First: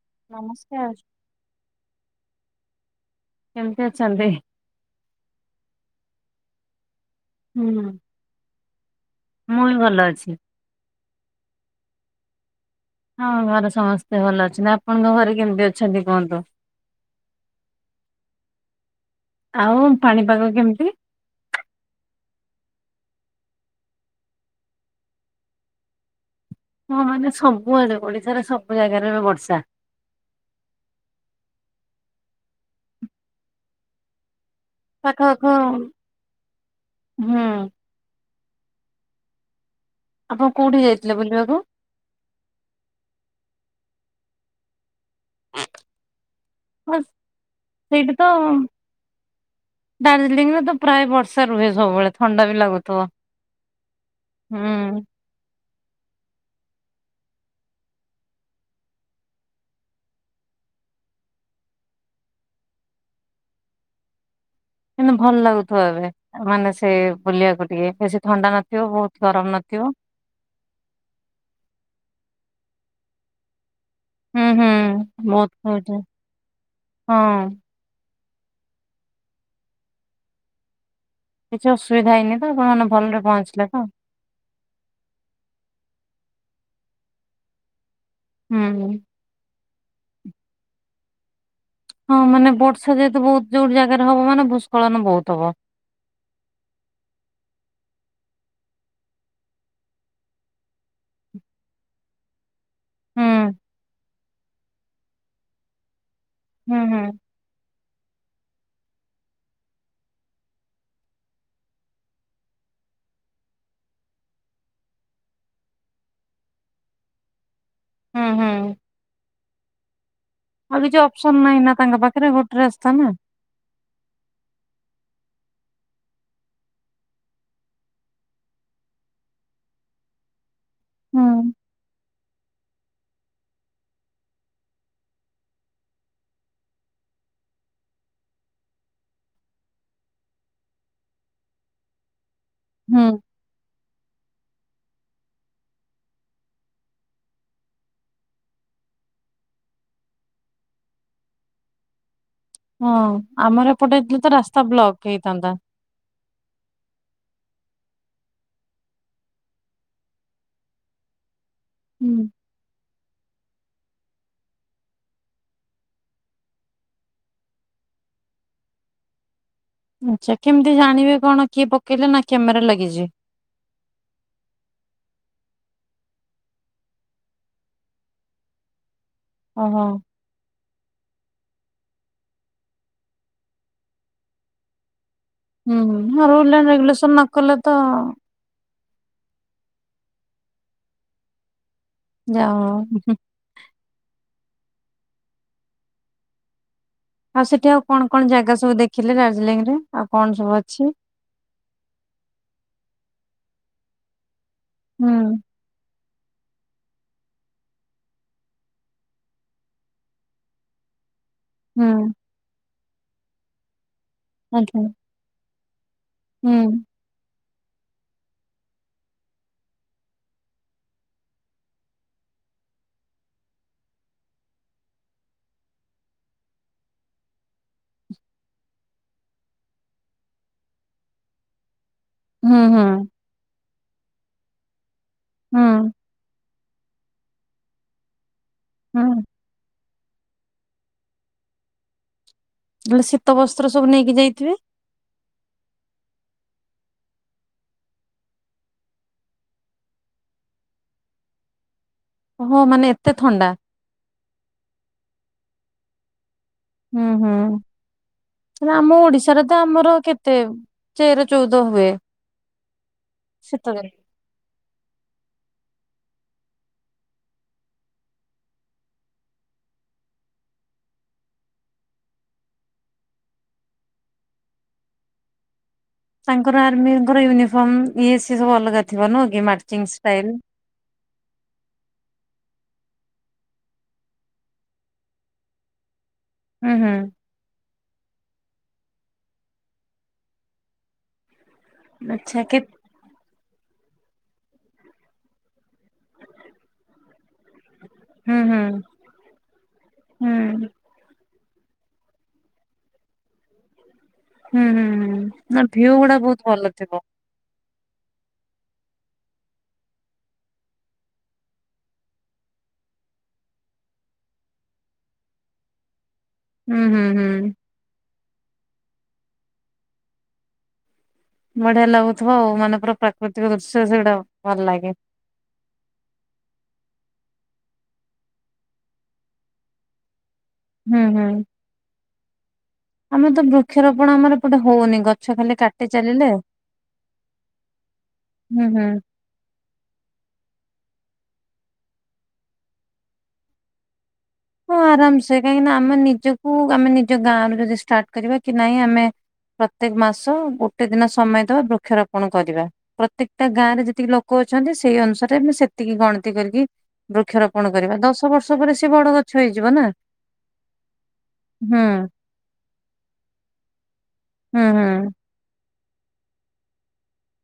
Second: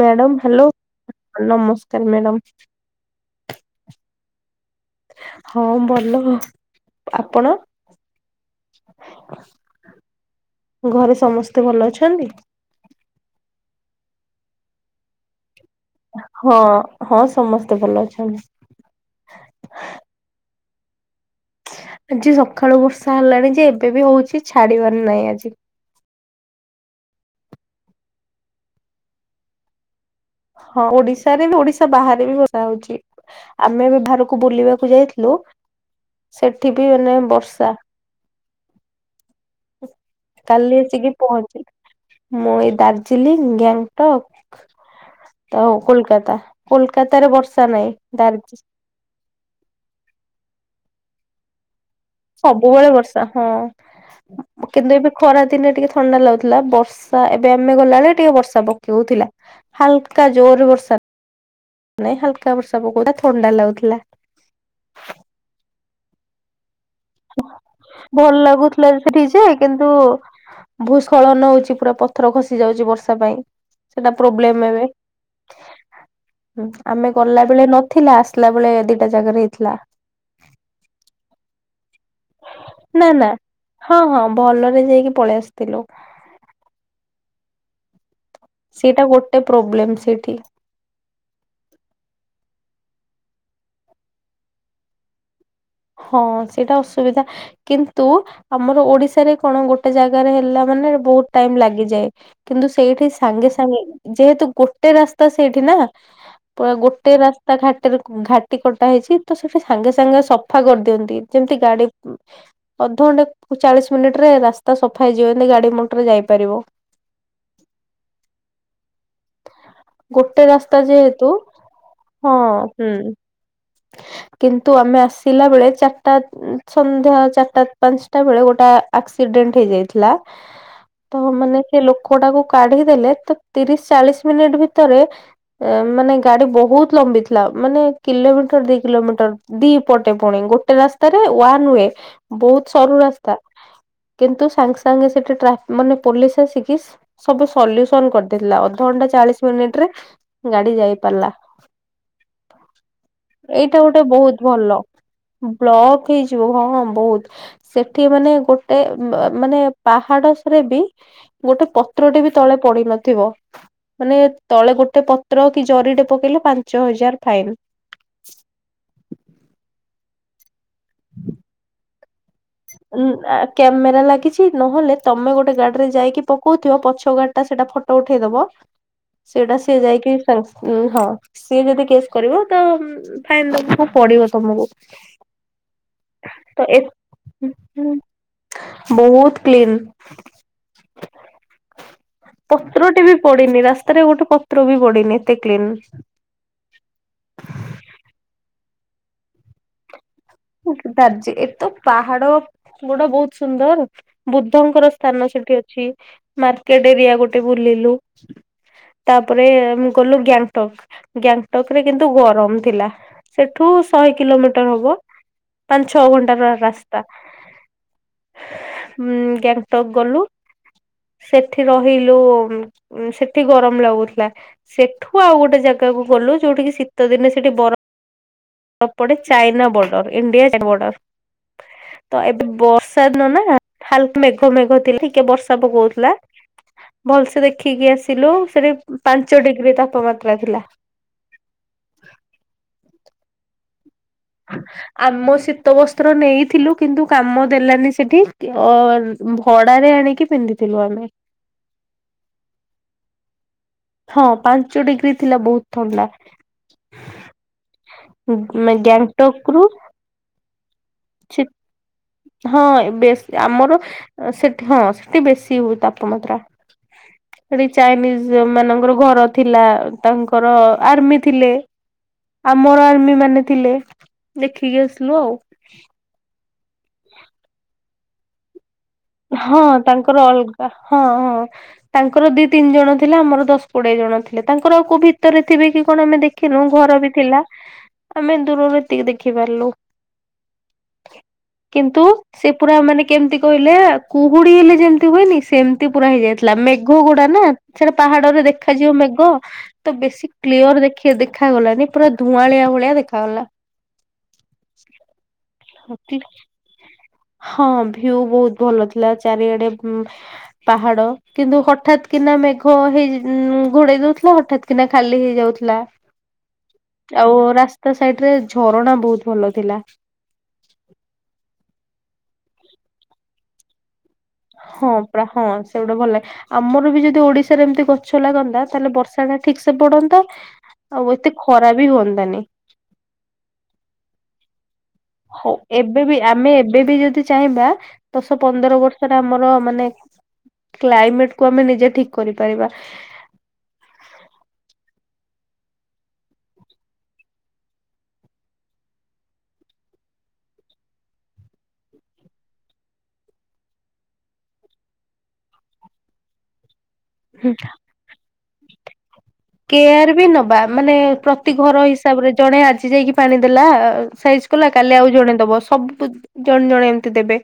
Madam hello ନମସ୍କାର ନମସ୍କାର madam. କେମତି ଅଛନ୍ତି? ହଁ ଭଲ। ଆପଣ? ହୁଁ। ମୁଁ ବି ଭଲ ଅଛି ଘରେ ସମସ୍ତେ ଭଲ ଅଛନ୍ତି? ହଁ ଘରେ ସମସ୍ତେ ଭଲ ଅଛନ୍ତି। ଆପଣଙ୍କ ଘରେ କେମିତି ଅ ହଁ ହଁ ସମସ୍ତେ ଭଲ ଅଛନ୍ତି। ଆଉ ପାଣିପାଗ କେମିତି? ଆଜି ସକାଳୁ ବର୍ଷା ହେଲାଣି ଯେ ଏବେ ବି ହଉଚି ଛାଡିବାର ନାହିଁ ଆଜି। ହଁ ମାନେ ସବୁଆଡେ ଓଡିଶାରେ ସବୁ ଜାଗାରେ ଏ ବର୍ଷା। ହଁ ଓଡିଶାରେ ବି ଓଡିଶା ବାହାରେ ବି ବର୍ଷା ହଉଛି। ଆମେ ବି ବାହାରକୁ ବୁଲିବାକୁ ପାଖ ଯାଇଥିଲୁ ପାଖ ସେଠି ବି ମାନେ ହୁଁ ବର୍ଷା। ଆପଣ କୋଉଠି କାଲି ଯାଇଥିଲେ ଆସିକି ବୁଲିବାକୁ? ପହଞ୍ଚି ମୁଁ ଏଇ ଦାର୍ଜିଲିଂ ଗ୍ୟାଙ୍ଗଟକ ଆଉ କୋଲକାତା। ହଁ କୋଲକାତାରେ ବର୍ଷା ନାଇଁ ଦାର୍ ଦାର୍ଜିଲିଂ ରେ ତ ପ୍ରାୟ ବର୍ଷା ରୁହେ ସବୁବେଳେ। ଥଣ୍ଡା ବି ସବୁବେଳେ ଲାଗୁଥିବ। ବର୍ଷା ହଁ। କିନ୍ତୁ ହୁଁ ଏବେ ଖରା ଦିନେ ଟିକେ ଥଣ୍ଡା ଲାଗୁଥିଲା। ବର୍ଷା ଏବେ ଆମେ ଗଲାବେଳେ ଟିକେ ବର୍ଷା ପକେଉ ଥିଲା। ହାଲକା ଜୋର ବର୍ଷା ନାଇଁ ହାଲକା ବର୍ଷା ପକଉଥିଲା ଥଣ୍ଡା ଲାଗୁଥିଲା। କିନ୍ତୁ ଭଲ ଲାଗୁଥିବ ଏବେ ମାନେ ସେ ବୁଲିବାକୁ ଟିକେ ବେଶୀ ଭଲ ଥଣ୍ଡା ନଥିବ ଲାଗୁଥିଲା ସେଠି ବହୁତ ଯେ ଗରମ କିନ୍ତୁ ନଥିବ। ଭୂସ୍ଖଳନ ହଉଚି ପୁରା ପଥର ଖସି ଯାଉଚି ବର୍ଷା ପାଇଁ। ସେଟା ହୁଁ ପ୍ରୋବ୍ଲେମ ହୁଁ ଏବେ। ବହୁତ କହୁଛ ଆମେ ହଁ। ଗଲାବେଳେ ନ ଥିଲା। ଆସିଲା ବେଳେ ଦିଟା ଜାଗାରେ ହେଇଥିଲା। କିଛି ଅସୁବିଧା ହେଇନି? ତ ଆପଣ ମାନେ ନା ଭଲରେ ନା। ପହଞ୍ଚିଲେ ତ ହଁ ହଁ ଭଲରେ ଯାଇକି ପଳେଇ ଆସିଥିଲୁ। ହୁଁ। ସେଇଟା ଗୋଟେ ପ୍ରୋବ୍ଲେମ ସେଠି। ହଁ ମାନେ ବର୍ଷା ଯେହେତୁ ବହୁତ ଯୋଉଠି ଜାଗାରେ ହବ ମାନେ ଭୂସ୍କଳନ ବହୁତ ହବ। ହଁ ସେଇଟା ଅସୁବିଧା କିନ୍ତୁ ଆମର ଓଡ଼ିଶାରେ କଣ ଗୋଟେ ଜାଗାରେ ହେଲା ମାନେ ବହୁତ ଟାଇମ୍ ଲାଗିଯାଏ। କିନ୍ତୁ ସେଇଠି ସାଙ୍ଗେ ହୁଁ। ସାଙ୍ଗେ ଯେହେତୁ ଗୋଟେ ରାସ୍ତା ସେଇଠି ନା ପୁରା ହୁଁ ହୁଁ ଗୋଟେ ରା ତା ଘାଟିରେ ଘାଟି କଟା ହେଇଛି ତ ସେଠି ସାଙ୍ଗେ ସାଙ୍ଗେ ସଫା କରିଦିଅନ୍ତି। ଯେମିତି ଗାଡ଼ି ଅଧଘଣ୍ଟେ ଚାଳିଶ ମିନିଟରେ ରାସ୍ତା ସଫା ହେଇଯିବ ଏମତି ଗାଡ଼ି ମଟର ଯାଇପାରିବ। ହୁଁ ହୁଁ। ଗୋଟେ ଆଉ ରାସ୍ତା କିଛି ଯେହେତୁ ଅପସନ ନାହିଁ ନା ତାଙ୍କ ପାଖରେ ହଁ ଗୋଟେ ରାସ୍ତା ହୁଁ। ନା କିନ୍ତୁ ଆମେ ଆସିଲା ବେଳେ ଚାରଟା ସନ୍ଧ୍ୟା, ଚାରିଟା, ପାଞ୍ଚଟା, ବେଳେ ଗୋଟା ଆକ୍ସିଡେଣ୍ଟ ହେଇଯାଇଥିଲା। ତ ହୁଁ। ମାନେ ସେ ଲୋକ ଟାକୁ କାଢ଼ି ଦେଲେ ତ, ତିରିଶ, ଚାଳିଶ, ମିନିଟ ଭିତରେ ମାନେ ଗାଡ଼ି ବହୁତ ଲମ୍ବି ଥିଲା। ମାନେ କିଲୋମି ଦି କିଲୋମିଟର ଦି ପଟେ ପୁଣି ଗୋଟେ ରାସ୍ତାରେ ୱାନ୍ ୱେ ବହୁତ ସରୁ ହୁଁ ରାସ୍ତା। କିନ୍ତୁ ସାଙ୍ଗ ସାଙ୍ଗ ସେଠି ଟ୍ରା ମାନେ ପୋଲିସ ଆସିକି ସବୁ ସଲ୍ୟୁସନ କରିଦେଇଥିଲା ଅଧଘଣ୍ଟା ଚାଳିଶ ମିନିଟ୍ ରେ ଗାଡ଼ି ଯାଇ ପାରିଲା। ହଁ ଆମର ଏଇଟା ଏପଟେ ଗୋଟେ ହେଇଥିଲେ ତ ରାସ୍ତା ବ୍ଲକ ହେଇଥାନ୍ତା। ପକଇଯିବ ହଁ ହଁ ବହୁତ୍ ସେଠି ମାନେ ଗୋଟେ ମ ମାନେ ପାହାଡ଼ ସରେ ବି ଗୋଟେ ପତ୍ରଟିଏ ହୁଁ ବି ତଳେ ପଡି ନଥିବ। ମାନେ ତଳେ ଗୋଟେ ପତ୍ର କି ଜରିଟେ ପକେଇଲେ ପାଞ୍ଚ ହଜାର ଫାଇନ୍। ଆଚା କେମିତି ଜାଣିବେ କଣ କିଏ ପକେଇଲେ ନା କ୍ୟାମେରା ଲାଗିଛି? କ୍ୟାମେରା ଲାଗିଛି ନହେଲେ ତମେ ଗୋଟେ ଗାଡ଼ି ରେ ଯାଇକି ପକଉଥିବ ପଛ ଗାଡ଼ି ଟା ସେଟା ଫଟୋ ଉଠେଇଦବ ସେଇଟା ସିଏ ଓହୋ ଯାଇକି ସାଙ୍ଗ ଉଁ ହଁ ସିଏ ଯଦି କେସ୍ କରିବ ତ ଫାଇନ୍ ଦବାକୁ ପଡ଼ିବ ତମକୁ। ହୁଁ ଆଉ ତ ରୁଲେ ଏ ରେଗୁଲେସନ ନ କଲେ ତ ବହୁତ କ୍ଲିନ ଯା ପତ୍ରଟେ ହଉ ବି ପ ଡ଼ିନି ରାସ୍ତାରେ ଗୋଟେ ପତ୍ର ବି ପଡ଼ିନି ଏତେ କ୍ଲିନ। ଆଉ ସେଠି ଆଉ କଣ କଣ ଜାଗା ସବୁ ଦେଖିଲେ ଦାର୍ଜିଲିଂ ରେ? ଆଉ କଣ ସବୁ ଭ ଦାର୍ ଯେ ଏ ତ ପାହାଡ଼ ଗୋଟେ ବହୁତ ସୁନ୍ଦର ବୁଦ୍ଧଙ୍କର ହୁଁ ସ୍ଥାନ ସେଠି ଅଛି। ମାର୍କେଟ ଏରିଆ ଗୋଟେ ବୁଲିଲୁ ତାପରେ ମୁଁ ଗଲୁ ଗ୍ୟାଙ୍ଗଟକ୍ ଗ୍ୟାଙ୍ଗଟକ୍ ରେ ହୁଁ। କିନ୍ତୁ ଗରମ ଥିଲା ସେଠୁ ଶହେ କିଲୋମିଟର ଆଜ୍ଞା ହବ। ପଞ୍ଚ ଛ ଘଣ୍ଟାର ହୁଁ ରାସ୍ତା ଉ ଗେଙ୍ଗଟକ୍ ଗଲୁ। ସେଠି ରହିଲୁ ସେଠି ଗରମ ଲାଗୁଥିଲା। ସେଠୁ ଆଉ ଗୋଟେ ଜାଗାକୁ ଗଲୁ ଯୋଉଠିକି ଶୀତ ଦିନେ ସେଠି ବର ଫ ପଡ଼େ ଚାଇନା ବର୍ଡର ଇଣ୍ଡିଆ ବର୍ଡର ତ ଏବେ ହୁଁ ହୁଁ ବର୍ଷା ଦିନ ନା ହାଲ୍ ମେଘ ମେଘ ଥିଲା ଟିକେ ବର୍ଷା ହୁଁ ପକଉଥିଲା। ଭଲସେ ଦେଖିକି ଆସିଲୁ ସେଠି ହୁଁ ପାଞ୍ଚ ଡିଗ୍ରୀ ତାପମାତ୍ରା ଥିଲା। ହେଲେ ଶୀତ ବସ୍ତ୍ର ସବୁ ନେଇକି ଯାଇଥିବେ ଆମ ଶୀତ ବସ୍ତ୍ର ନେଇଥିଲୁ କିନ୍ତୁ କାମ ଦେଲାନି ସେଠି ଅର୍ ଭଡ଼ା ରେ ଆଣିକି ପିନ୍ଧିଥିଲୁ ଆମେ। ହୋ ହୋ ମାନେ ଏତେ ଥଣ୍ଡା। ହଁ ପାଞ୍ଚ ଡିଗ୍ରୀ ଥିଲା ବହୁତ୍ ଥଣ୍ଡା। ହୁଁ ହୁଁ ହେନେ ଆମ ଗ୍ୟାଙ୍ଗଟକ ଓଡିଶାରେତ ରୁ ଆମର କେତେ ତେର ଚଉଦ ହୁଏ ହଁ ବେଶ୍ ଆମର ଶୀତଦିନେ ସେଠି ହଁ ସେଠି ବେଶୀ ହୁଏ ତାପମାତ୍ରା। ସେଠି ଚାଇନିଜ୍ ମାନଙ୍କର ଘର ଥିଲା ତାଙ୍କର ଆର୍ମି ଥିଲେ। ଆମର ଆର୍ମି ମାନେ ଥିଲେ ଦେଖିକି ଆସିଲୁ ଆଉ। ତାଙ୍କର ଆର୍ମିଙ୍କର ୟୁନିଫର୍ମ ଇଏ ସିଏ ସବୁ ଅଲଗା ଥିବ ନୁହଁକି ହଁ ମାର୍ଚିଂ ତାଙ୍କର ଷ୍ଟାଇଲ୍? ଅଲଗା ହଁ ହଁ। ତାଙ୍କର ଦି ତିନି ଜଣ ଥିଲେ ଆମର ଦଶ କୋଡ଼ିଏ ଜଣ ଥିଲେ ତାଙ୍କର ଆଉ କୋଉ ଭିତରେଥିବେକି କଣ ଆମେ ଦେଖ ଦେଖିନୁ ହୁଁ ହୁଁ ଘରବି ଥିଲା ଆମେ ଦୂରରୁ ଏତିକି ଦେଖି ପାରିଲୁ। କିନ୍ତୁ ଆଚ୍ଛା ସେ କେ ପୁରା ମାନେ କେମିତି କହିଲେ କୁହୁଡ଼ି ହେଲେ ଯେମିତି ହୁଏନି ସେମିତି ପୁରା ହେଇଯାଇଥିଲା ମେଘ ଗୁଡ଼ାନା। ସେଟା ହୁଁ ପାହାଡ଼ରେ ହୁଁ ଦେଖାଯିବ ମେଗ ତବେଶୀ ହୁଁ କ୍ଲିୟର ଦେଖି ଦେଖାଗଲାନି ପୁରା ଧୁଆଁଳିଆ ଭଳିଆ ଦେଖାଗଲା। ହୁଁ ହୁଁ ହୁଁ ନା ଭିଉ ଗୁଡ଼ା ବହୁତ୍ ଭଲ ଥିବ। ହଁ ଭିୟୁ ବହୁତ୍ ଭଲ ଥିଲା ଚାରିଆଡ଼େ ପାହାଡ଼ କିନ୍ତୁ ହଠାତ୍ କିନା ମେଘ ହେଇ ଘୋଡେଇ ଦଉଥିଲା ହଠାତ୍ କିନା ଖାଲି ହେଇଯାଉଥିଲା। ହୁଁ ହୁଁ ହୁଁ ଆଉ ରାସ୍ତା ସାଇଟିରେ ଝରଣା ବହୁତ୍ ଭଲ ଥିଲା। ବଢ଼ିଆ ଲାଗୁଥିବ ଆଉ ମାନେ ପୁରା ପ୍ରାକୃତିକ ଦୃଶ୍ୟ ସେଗୁଟାକ। ହଁ ପାରା ହଁ ସେଗୁଡ଼ା ଭଲ ଲାଗେ ଆମରବି ଯଦି ଓଡିଶାରେ ଏମତି ଗଛ ଲାଗନ୍ତା ତାହେଲେ ବର୍ଷାଟା ଠିକ୍ ସେ ପଡ଼ନ୍ତା। ହୁଁ ଆଉ ଏତେ ଖରାବି ହଅନ୍ତାାନି। ଆମରତ ବୃକ୍ଷରୋପଣ ଆମର ଏପଟେ ହଉନି ଗ ହଉ ଏବେବି ଆମେ ଏବେବି ଯଦି ଚାହିଁବା ଦଶ ହୁଁ ପନ୍ଦର ହୁଁ। ବର୍ଷ ଆମର ମାନେ କ୍ଲାଇମେଟକୁ ଆମେ ନିଜେ ଠିକ୍ କରିପାରିବା। ହଁ ଆରାମସେ କାହିଁକିନା ଆମେ ନିଜକୁ ଆମେ ନିଜ ଗାଁରୁ ଯଦି ଷ୍ଟାର୍ଟ କରିବା କି ନାଇଁ ଆମେ ପ୍ରତ୍ୟେକ ମାସ ଗୋଟେ ଦିନ ସମୟ ଦବା ବୃକ୍ଷରୋପଣ କରିବା। ପ୍ରତ୍ୟେକଟା ଗାଁରେ ଯେତିକି ଲୋକ ଅଛନ୍ତି ସେଇ ଅନୁସାରେ ସେତିକି ଗଣତି କରିକି ବୃକ୍ଷରୋପଣ କରିବା ଦଶ ବର୍ଷ ପରେ ସେବଡ଼ ଗ କେୟାରବି ନବା ମାନେ ପ୍ରତି ଘର ହୁଁ ହିସାବରେ ଜଣେ ଆଜି ଯାଇକି ପାଣି ଦେଲା ସାଇଜି ହୁଁ କଲା ହୁଁ। କାଲି ଆଉ ଜଣେ ଦବ ସବୁ ଜଣେ ଜଣେ ଏମିତି ଦେବେ।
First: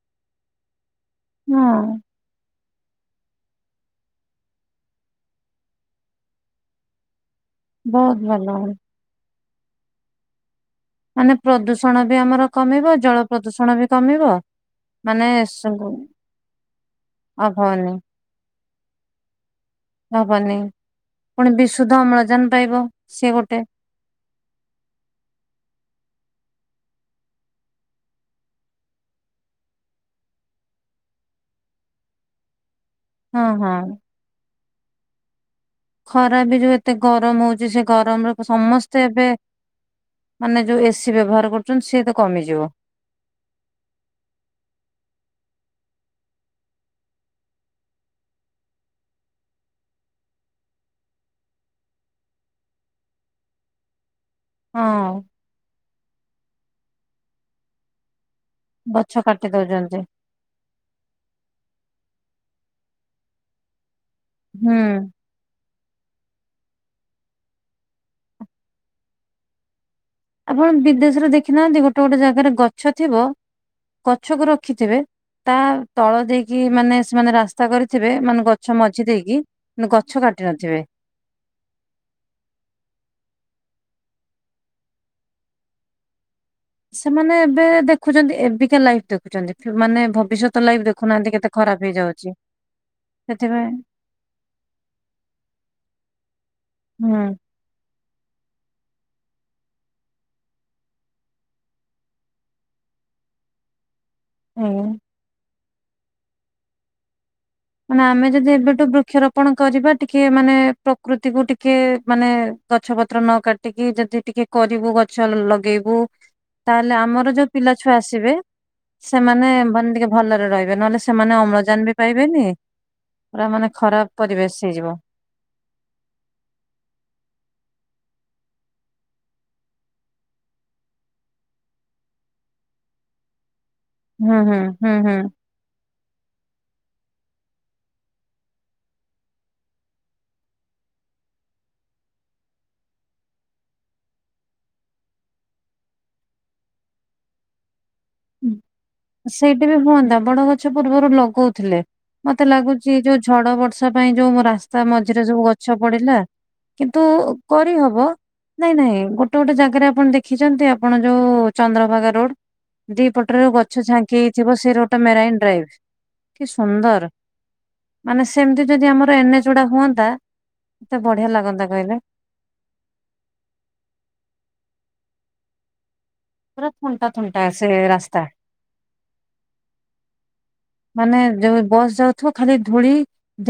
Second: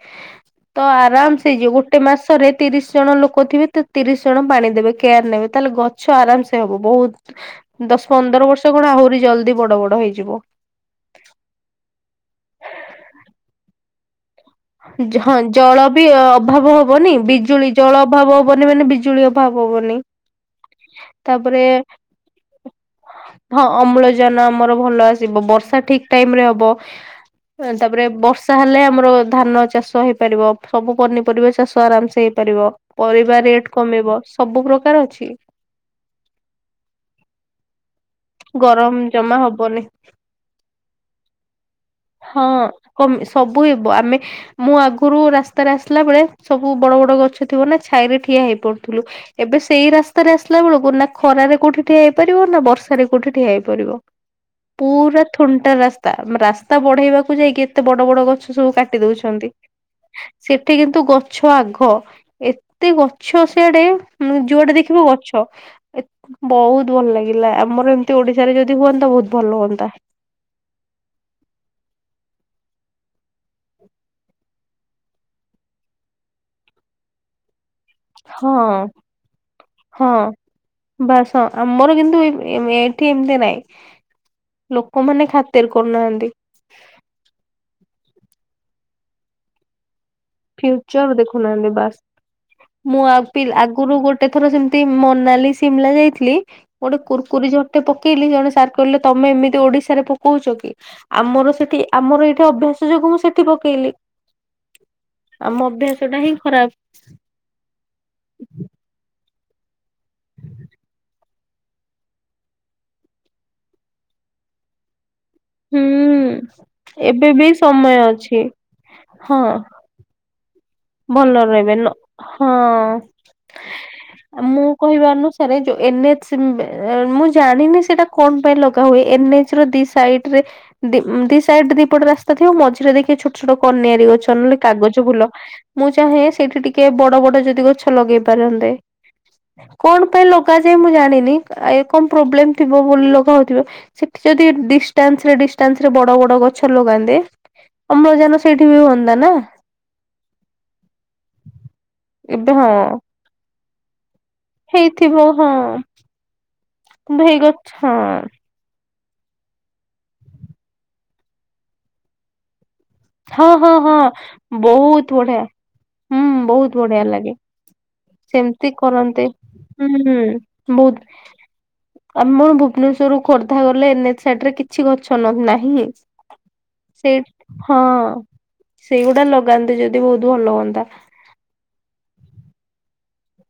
ତ ଆରାମସେ ହେଇଯିବ ହଁ ଗୋଟେ ମାସରେ ତିରିଶି ଜଣ ଲୋକ ିବେ ତତିରିଶି ଜଣ ପାଣି ଦେବେ କେୟାର ନେବେ ତାହେଲେ ଗଛ ଆରାମସେ ହବ। ବହୁତ୍ ଦଶ ବହୁତ ଭଲ। ପନ୍ଦର ବର୍ଷ କଣ ଆହୁରି ଜଲ୍ଦି ବଡ଼ ବଡ଼ ହେଇଯିବ। ମାନେ ପ୍ରଦୂଷଣବି ଆମର କମିବ ଜଳ ପ୍ରଦୂଷଣବି କମିବ ମାନେ ହଁ ଜଳବି ଅଭାବନି ଅଭାବ ହବନି ବିଜୁଳି ହବନି। ଜଳ ଅଭାବ ହବନି ମାନେ ବିଜୁଳି ଅଭାବ ହବନି। ହବନି ପୁଣି ତାପରେ ବିଶୁଦ୍ଧ ଅମ୍ଳଜାନ ପାଇବ ସିଏ ଗୋଟେ ଓଜନ ଆମର ଭଲ ଆସିବ ବର୍ଷା ଠିକ୍ ଟାଇମରେ ହବ। ତାପରେ ବର୍ଷା ହେଲେ ଆମର ଧାନ ଚାଷ ହେଇପାରିବ ସବୁ ପନିପରିବା ଚାଷ ଆରାମସେ ହେଇପାରିବ। ପରିବା ହଁ ହଁ। ରେଟ୍ କମିବ ସବୁ ପ୍ରକାର ଅଛି। ଖରାବି ଯୋଉ ଏତେ ଗରମ ହଉଚି ସେଗରମରୁ ତ ସମସ୍ତେ ଗରମ ଏବେ ଜମା ହବନି ମାନେ ଯୋଉ ଏସିି ବ୍ୟବହାର କରୁଚନ୍ତି ସିଏତ ହଁ। କମିଯିବ। କମି ସବୁ ହେବ ଆମେ। ମୁଁ ଆଗରୁ ରାସ୍ତାରେ ଆସିଲା ବେଳେ ସବୁ ବଡ ବଡ ଗଛ ଥିବ ନା ଛାଇରେ ଠିଆ ହେଇ ପଡୁଥିଲୁ। ଏବେ ସେଇ ରାସ୍ତାରେ ଆସିଲା ବେଳକୁ ନା ଖରାରେ କୋଉଠି ଠିଆ ହେଇପାରିବ ନା ବର୍ସ ସାରେ କୋଉଠି ଠିଆ ହେଇପାରିବ ହଁ ପୁରା। ଥୁଣ୍ଟା ରାସ୍ତା ଉଁ ରାସ୍ତା ବଢେଇବାକୁ ଯାଇକି ଏତେ ବଡ ବଡ ଗଛ। ସବୁ କାଟି ଦଉଛନ୍ତି। ସେଠି କିନ୍ତୁ ଗଛ ଆଘ ଏତେ ଗଛ ସିଆଡେ। ଉଁ ଯୁଆଡ଼େ ହୁଁ। ଦେଖିବୁ ଗଛ ଏ ବହୁତ ଭଲ ଲାଗିଲା ଆ ଆମର ଏମିତି ଓଡିଶାରେ ଯଦି ହୁଅନ୍ତା ବହୁତ ଭଲ ହୁଅନ୍ତା। ଆପଣ ବିଦେଶରେ ଦେଖିନାହାନ୍ତି ଗୋଟେ ଗୋଟେ ଜାଗାରେ ଗଛ ଥିବ। ଗଛକୁ ରଖିଥିବେ ତା ତଳ ଦେଇକି ମାନେ ସେମାନେ ରାସ୍ ତା କରିଥିବେ ମାନେ ହଁ ଗଛ ମଝି ଦେଇକି ଗଛ କାଟି ନଥିବେ। ବାସ ହଁ ଆମର କିନ୍ତୁ ଏମ ଏମ ଏଠି ଏମିତି ନାଇଁ। ଲୋକମାନେ ଖାତିର କରୁନାହାନ୍ତି। ସେମାନେ ଏବେ ଦେଖୁଛନ୍ତି ଏବିକା ଲାଇଫ ଦେଖୁଚନ୍ତି ଫ୍ୟୁ ମାନେ ଭ ଫ୍ୟୁଚର ଦେଖୁନାହାନ୍ତି ବାସ୍। ମୁଁ ଆ ପିଲ ସେଥିପାଇଁ ଆଗରୁ ଗୋଟେ ଥର ସେମିତି ମନାଲି ସିମ୍ଲା ଯାଇଥିଲି। ଗୋଟେ ହୁଁ। କୁରକୁରି ଜରିଟେ ପକେଇଲି ଜଣେ ସାର୍ କହିଲେ ତମେ ଏମିତି ଓଡିଶାରେ ପକଉଚ କି? ଆମର ସେଠି ଆମର ଏଇଠି ଅଭ୍ୟାସ ଯୋଗୁଁ ମୁଁ ସେଠି ପକେଇଲି। ହୁଁ। ଆମ ଅଭ୍ୟାସ ଟା ହିଁ ଖରାପ। ମାନେ ଆମେ ଯଦି ଏବେଠୁ ବୃକ୍ଷରୋପଣ କରିବା ଟିକେ ମାନେ ପ୍ରକୃ ତିକୁ ଟିକେ ମାନେ ଗଛ ପତ୍ର ନ କାଟିକି ଯଦି ଟିକେ କରିବୁ ଗଛ ଲ ହୁଁ ଗେଇବୁ ତାହେଲେ ଏବେ ଆମର ବି ଯୋଉ ପିଲାଛୁଆ ସମୟ ଆସିବେ ଅଛି ହଁ ସେମାନେ ମାନ ଟିକେ ଭଲରେ ରହିବେ ନହେଲେ ଭଲ ସେମାନେ ରହିବେ ଅମ୍ଳଜାନ ନ ବି ପାଇବେନି ହଁ ପୁରା ମାନେ ଖରାପ ପରିବେଶ ହେଇଯିବ। ଆରେ ଯଉ ଏନ ଏଚ ଉଁ ଏ ମୁଁ ଜାଣିନି ସେଇଟା କଣ ପାଇଁ ଲଗା ହୁଏ ଏନ ଏଚ ର ଦି ସାଇଡରେ। ଦି ଉଁ ଦି ସାଇଡ ଦିପଟ ରାସ୍ତା ଥିବ ମଝିରେ ଦେଖିବେ ଛୋଟ ଛୋଟ କନିଆ ରି ଗଛ ହୁଁ ନହେଲେ ହୁଁ କାଗଜ ହୁଁ ଫୁଲ ମୁଁ ଚାହେଁ ସେଇଠି ଟିକେ ବଡ ବଡ ଯଦି ଗଛ ଲଗେଇ ପାରନ୍ତେ। କଣ ପାଇଁ ଲଗାଯାଏ ମୁଁ ଜାଣିନି ଆ ଏ କଣ ପ୍ରୋବ୍ଲେମ ଥିବ ବୋଲି ଲଗା ହଉଥିବ। ସେଠି ଯଦି ଡିଷ୍ଟାନ୍ସ ରେ ଡିଷ୍ଟାନ୍ସ ରେ ବଡ ବଡ ଗଛ ଲଗାନ୍ତେ। ଅମ୍ଳଜାନ ସେଇଠି ବି ହୁଅନ୍ତା ନା। ଠି ବି ହୁଅନ୍ତା ବଡ ଗଛ ପୂର୍ବରୁ ଲଗଉଥିଲେ ମତେ ଏବେ ହଁ ଲାଗୁଚି ଯୋଉ ଝଡ, ବର୍ଷା ପାଇଁ ଯୋଉଁ ମ ରାସ୍ତା ମଝିରେ ହେଇଥିବ ସବୁ ହଁ ଗଛ ପଡିଲା। କିନ୍ତୁ ହେଇ ଗଛ କରିହବ। ହଁ ନାଇଁ ନାଇଁ ଗୋଟେ ଗୋଟେ ଜାଗାରେ ଆପଣ ଦେଖିଛନ୍ତି ଆପଣ ଯୋଉ ଚନ୍ଦ୍ରଭାଗା ରୋଡ। ଦି ପଟରେ ହଁ ଯୋଉ ହଁ ଗଛ ହଁ ଛାଙ୍କି ହେଇଥିବ ସେ ରୋଡ ଟା ବହୁତ ମେରାଇନ ବଢିଆ ଡ୍ରାଇଭ ହୁଁ କି ବହୁତ ବଢିଆ ସୁନ୍ଦର। ଲାଗେ। ମାନେ ସେମିତି ଯଦି ଆମର କରନ୍ତି ଏନଏଚ ଗୁଡା ହୁଁ ହୁଅନ୍ତା ହୁଁ କେତେ ବହୁତ। ବଢିଆ ଲାଗନ୍ତା କହିଲେ ଆମର ଭୁବନେଶ୍ୱରରୁୁ ଖୋର୍ଦ୍ଧା ଗଲେ ଏନ ଏଚ ସାଇଡରେ କିଛି ଗଛ ନ ନାହିଁ। ପୁରା ଥୁଣ୍ଟା ଥୁଣ୍ଟା ସେ ରାସ୍ତା। ସେଇଗୁଡ଼ା ଲଗାନ୍ତେ ଯଦି ବହୁତ ଭଲ ହୁଅନ୍ତା। ମାନେ ଯୋଉ ବସ୍ ଯାଉଥିବ ଖାଲି ଧୂଳି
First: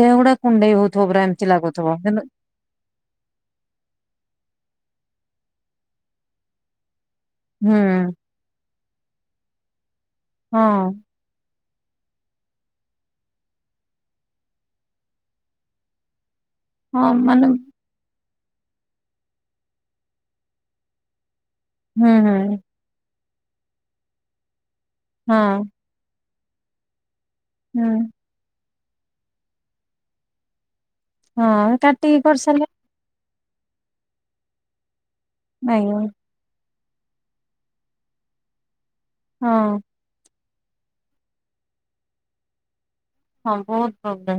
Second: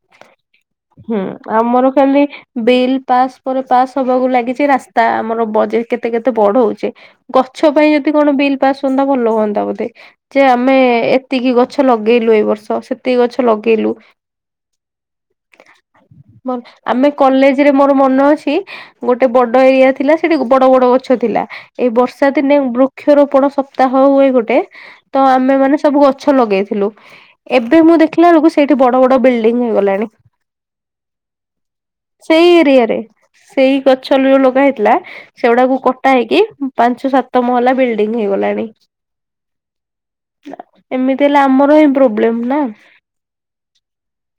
ଦେହ ଗୁଡା କୁଣ୍ଡେଇ ହଉଥିବ ହୁଁ ପୁରା ଏମିତି ଆମର ଲାଗୁଥିବ ଖାଲି କିନ୍ତୁ। ବିଲ୍ ପାସ୍ ପରେ ପାସ୍ ହବାକୁ ଲାଗିଛି ରାସ୍ତା ଆମର ବଜେଟ କେତେ କେତେ ବଢଉଛି। ଗଛ ହୁଁ ପାଇଁ ଯଦି କଣ ବିଲ୍ ପାସ୍ ହୁଅନ୍ତା ଭଲ ହୁଅନ୍ତା ବୋଧେ ଯେ ହଁ ଆମେ ଏ ଏତିକି ଗଛ ଲଗେଇଲୁ ଏ ବର୍ଷ ସେତିକି ଗଛ ଲଗେଇଲୁ। ମର ଆମେ ହଁ ମାନେ ହୁଁ କଲେଜରେ। ମୋର ମନ ଅଛି ଗୋଟେ ବଡ଼ ଏରିଆ ଥିଲା ସେଠି ବଡ଼ ବଡ଼ ଗଛ ଥିଲା। ଏଇ ବର୍ଷା ଦିନେ ହୁଁ ବୃକ୍ଷରୋପଣ ସପ୍ତାହ ହୁଏ ଗୋଟେ ତ ହଁ ଆମେ ମାନେ ସବୁ ଗଛ ଲଗେଇଥିଲୁ ଏବେ ହୁଁ ମୁଁ ଦେଖିଲା ବେଳକୁ ସେଠି ବଡ଼ ବଡ଼ ବିଲ୍‌ ଡିଙ୍ଗ ହେଇଗଲାଣି ହଁ କାଟିକି ସେଇ କରିସାରିଲେ ଏରିଆରେ। ସେଇ ଗଛ ଯୋଉ ଲଗା ହେଇଥିଲା ସେଗୁଡାକୁ ନାଇଁ ହଁ କଟା ହେଇକି ପାଞ୍ଚ ସାତ ମହଲା ବିଲଡିଂ ହେଇଗଲାଣି। ହଁ। ଏମିତି ହେଲେ ଆମର ହିଁ ପ୍ରୋବ୍ଲେମ୍ ନା। ହଁ ବହୁତ ପ୍ରୋବ୍ଲେମ୍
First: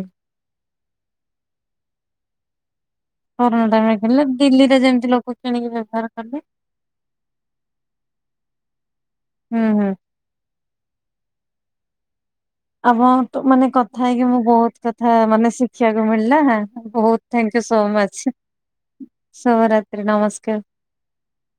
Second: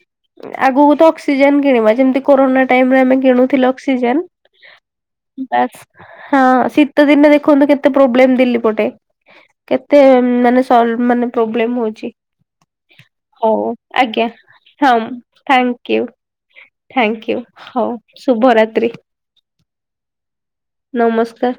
ଆଗକୁ ତ ଅକ୍ସିଜେନ କିଣିବା ଯେମିତି କରୋନା ଟାଇମ୍ ରେ ଏମାନେ କରୋନା କିଣୁଥିଲେ ଟାଇମରେ କିଣିଲେ ଦିଲ୍ଲୀରେ ଯେମିତି ଲୋକ ଅକ୍ସିଜେନ କିଣିକି ବାସ୍‌ ବ୍ୟବହାର କଲେ ହାଁ ସି ତ ଦିନେ ଦେଖନ୍ତୁ କେତେ ପ୍ରୋବ୍ଲେମ୍ ଦିଲ୍ଲୀ ପଟେ ହୁଁ ହୁଁ। କେତେ ମାନେ ସ ମାନେ ପ୍ରୋବ୍ଲେମ୍ ହୋଉଚି। ଆମ ତ ମାନେ କଥା ହେଇକି ମୁଁ ବହୁତ ହଁ ମାନେ ଥ୍ୟାଙ୍କ ଶିଖିବାକୁ ୟୁ ମିଳିଲା ହଁ ବହୁତ ଥ୍ୟାଙ୍କ ୟୁ ଥାଙ୍କ୍ୟୁ ସୋ ହଉ ମଚ୍ଚ। ଶୁଭରାତ୍ରି ଶୁଭରାତ୍ରୀ ନମସ୍କାର। ନମସ୍କାର।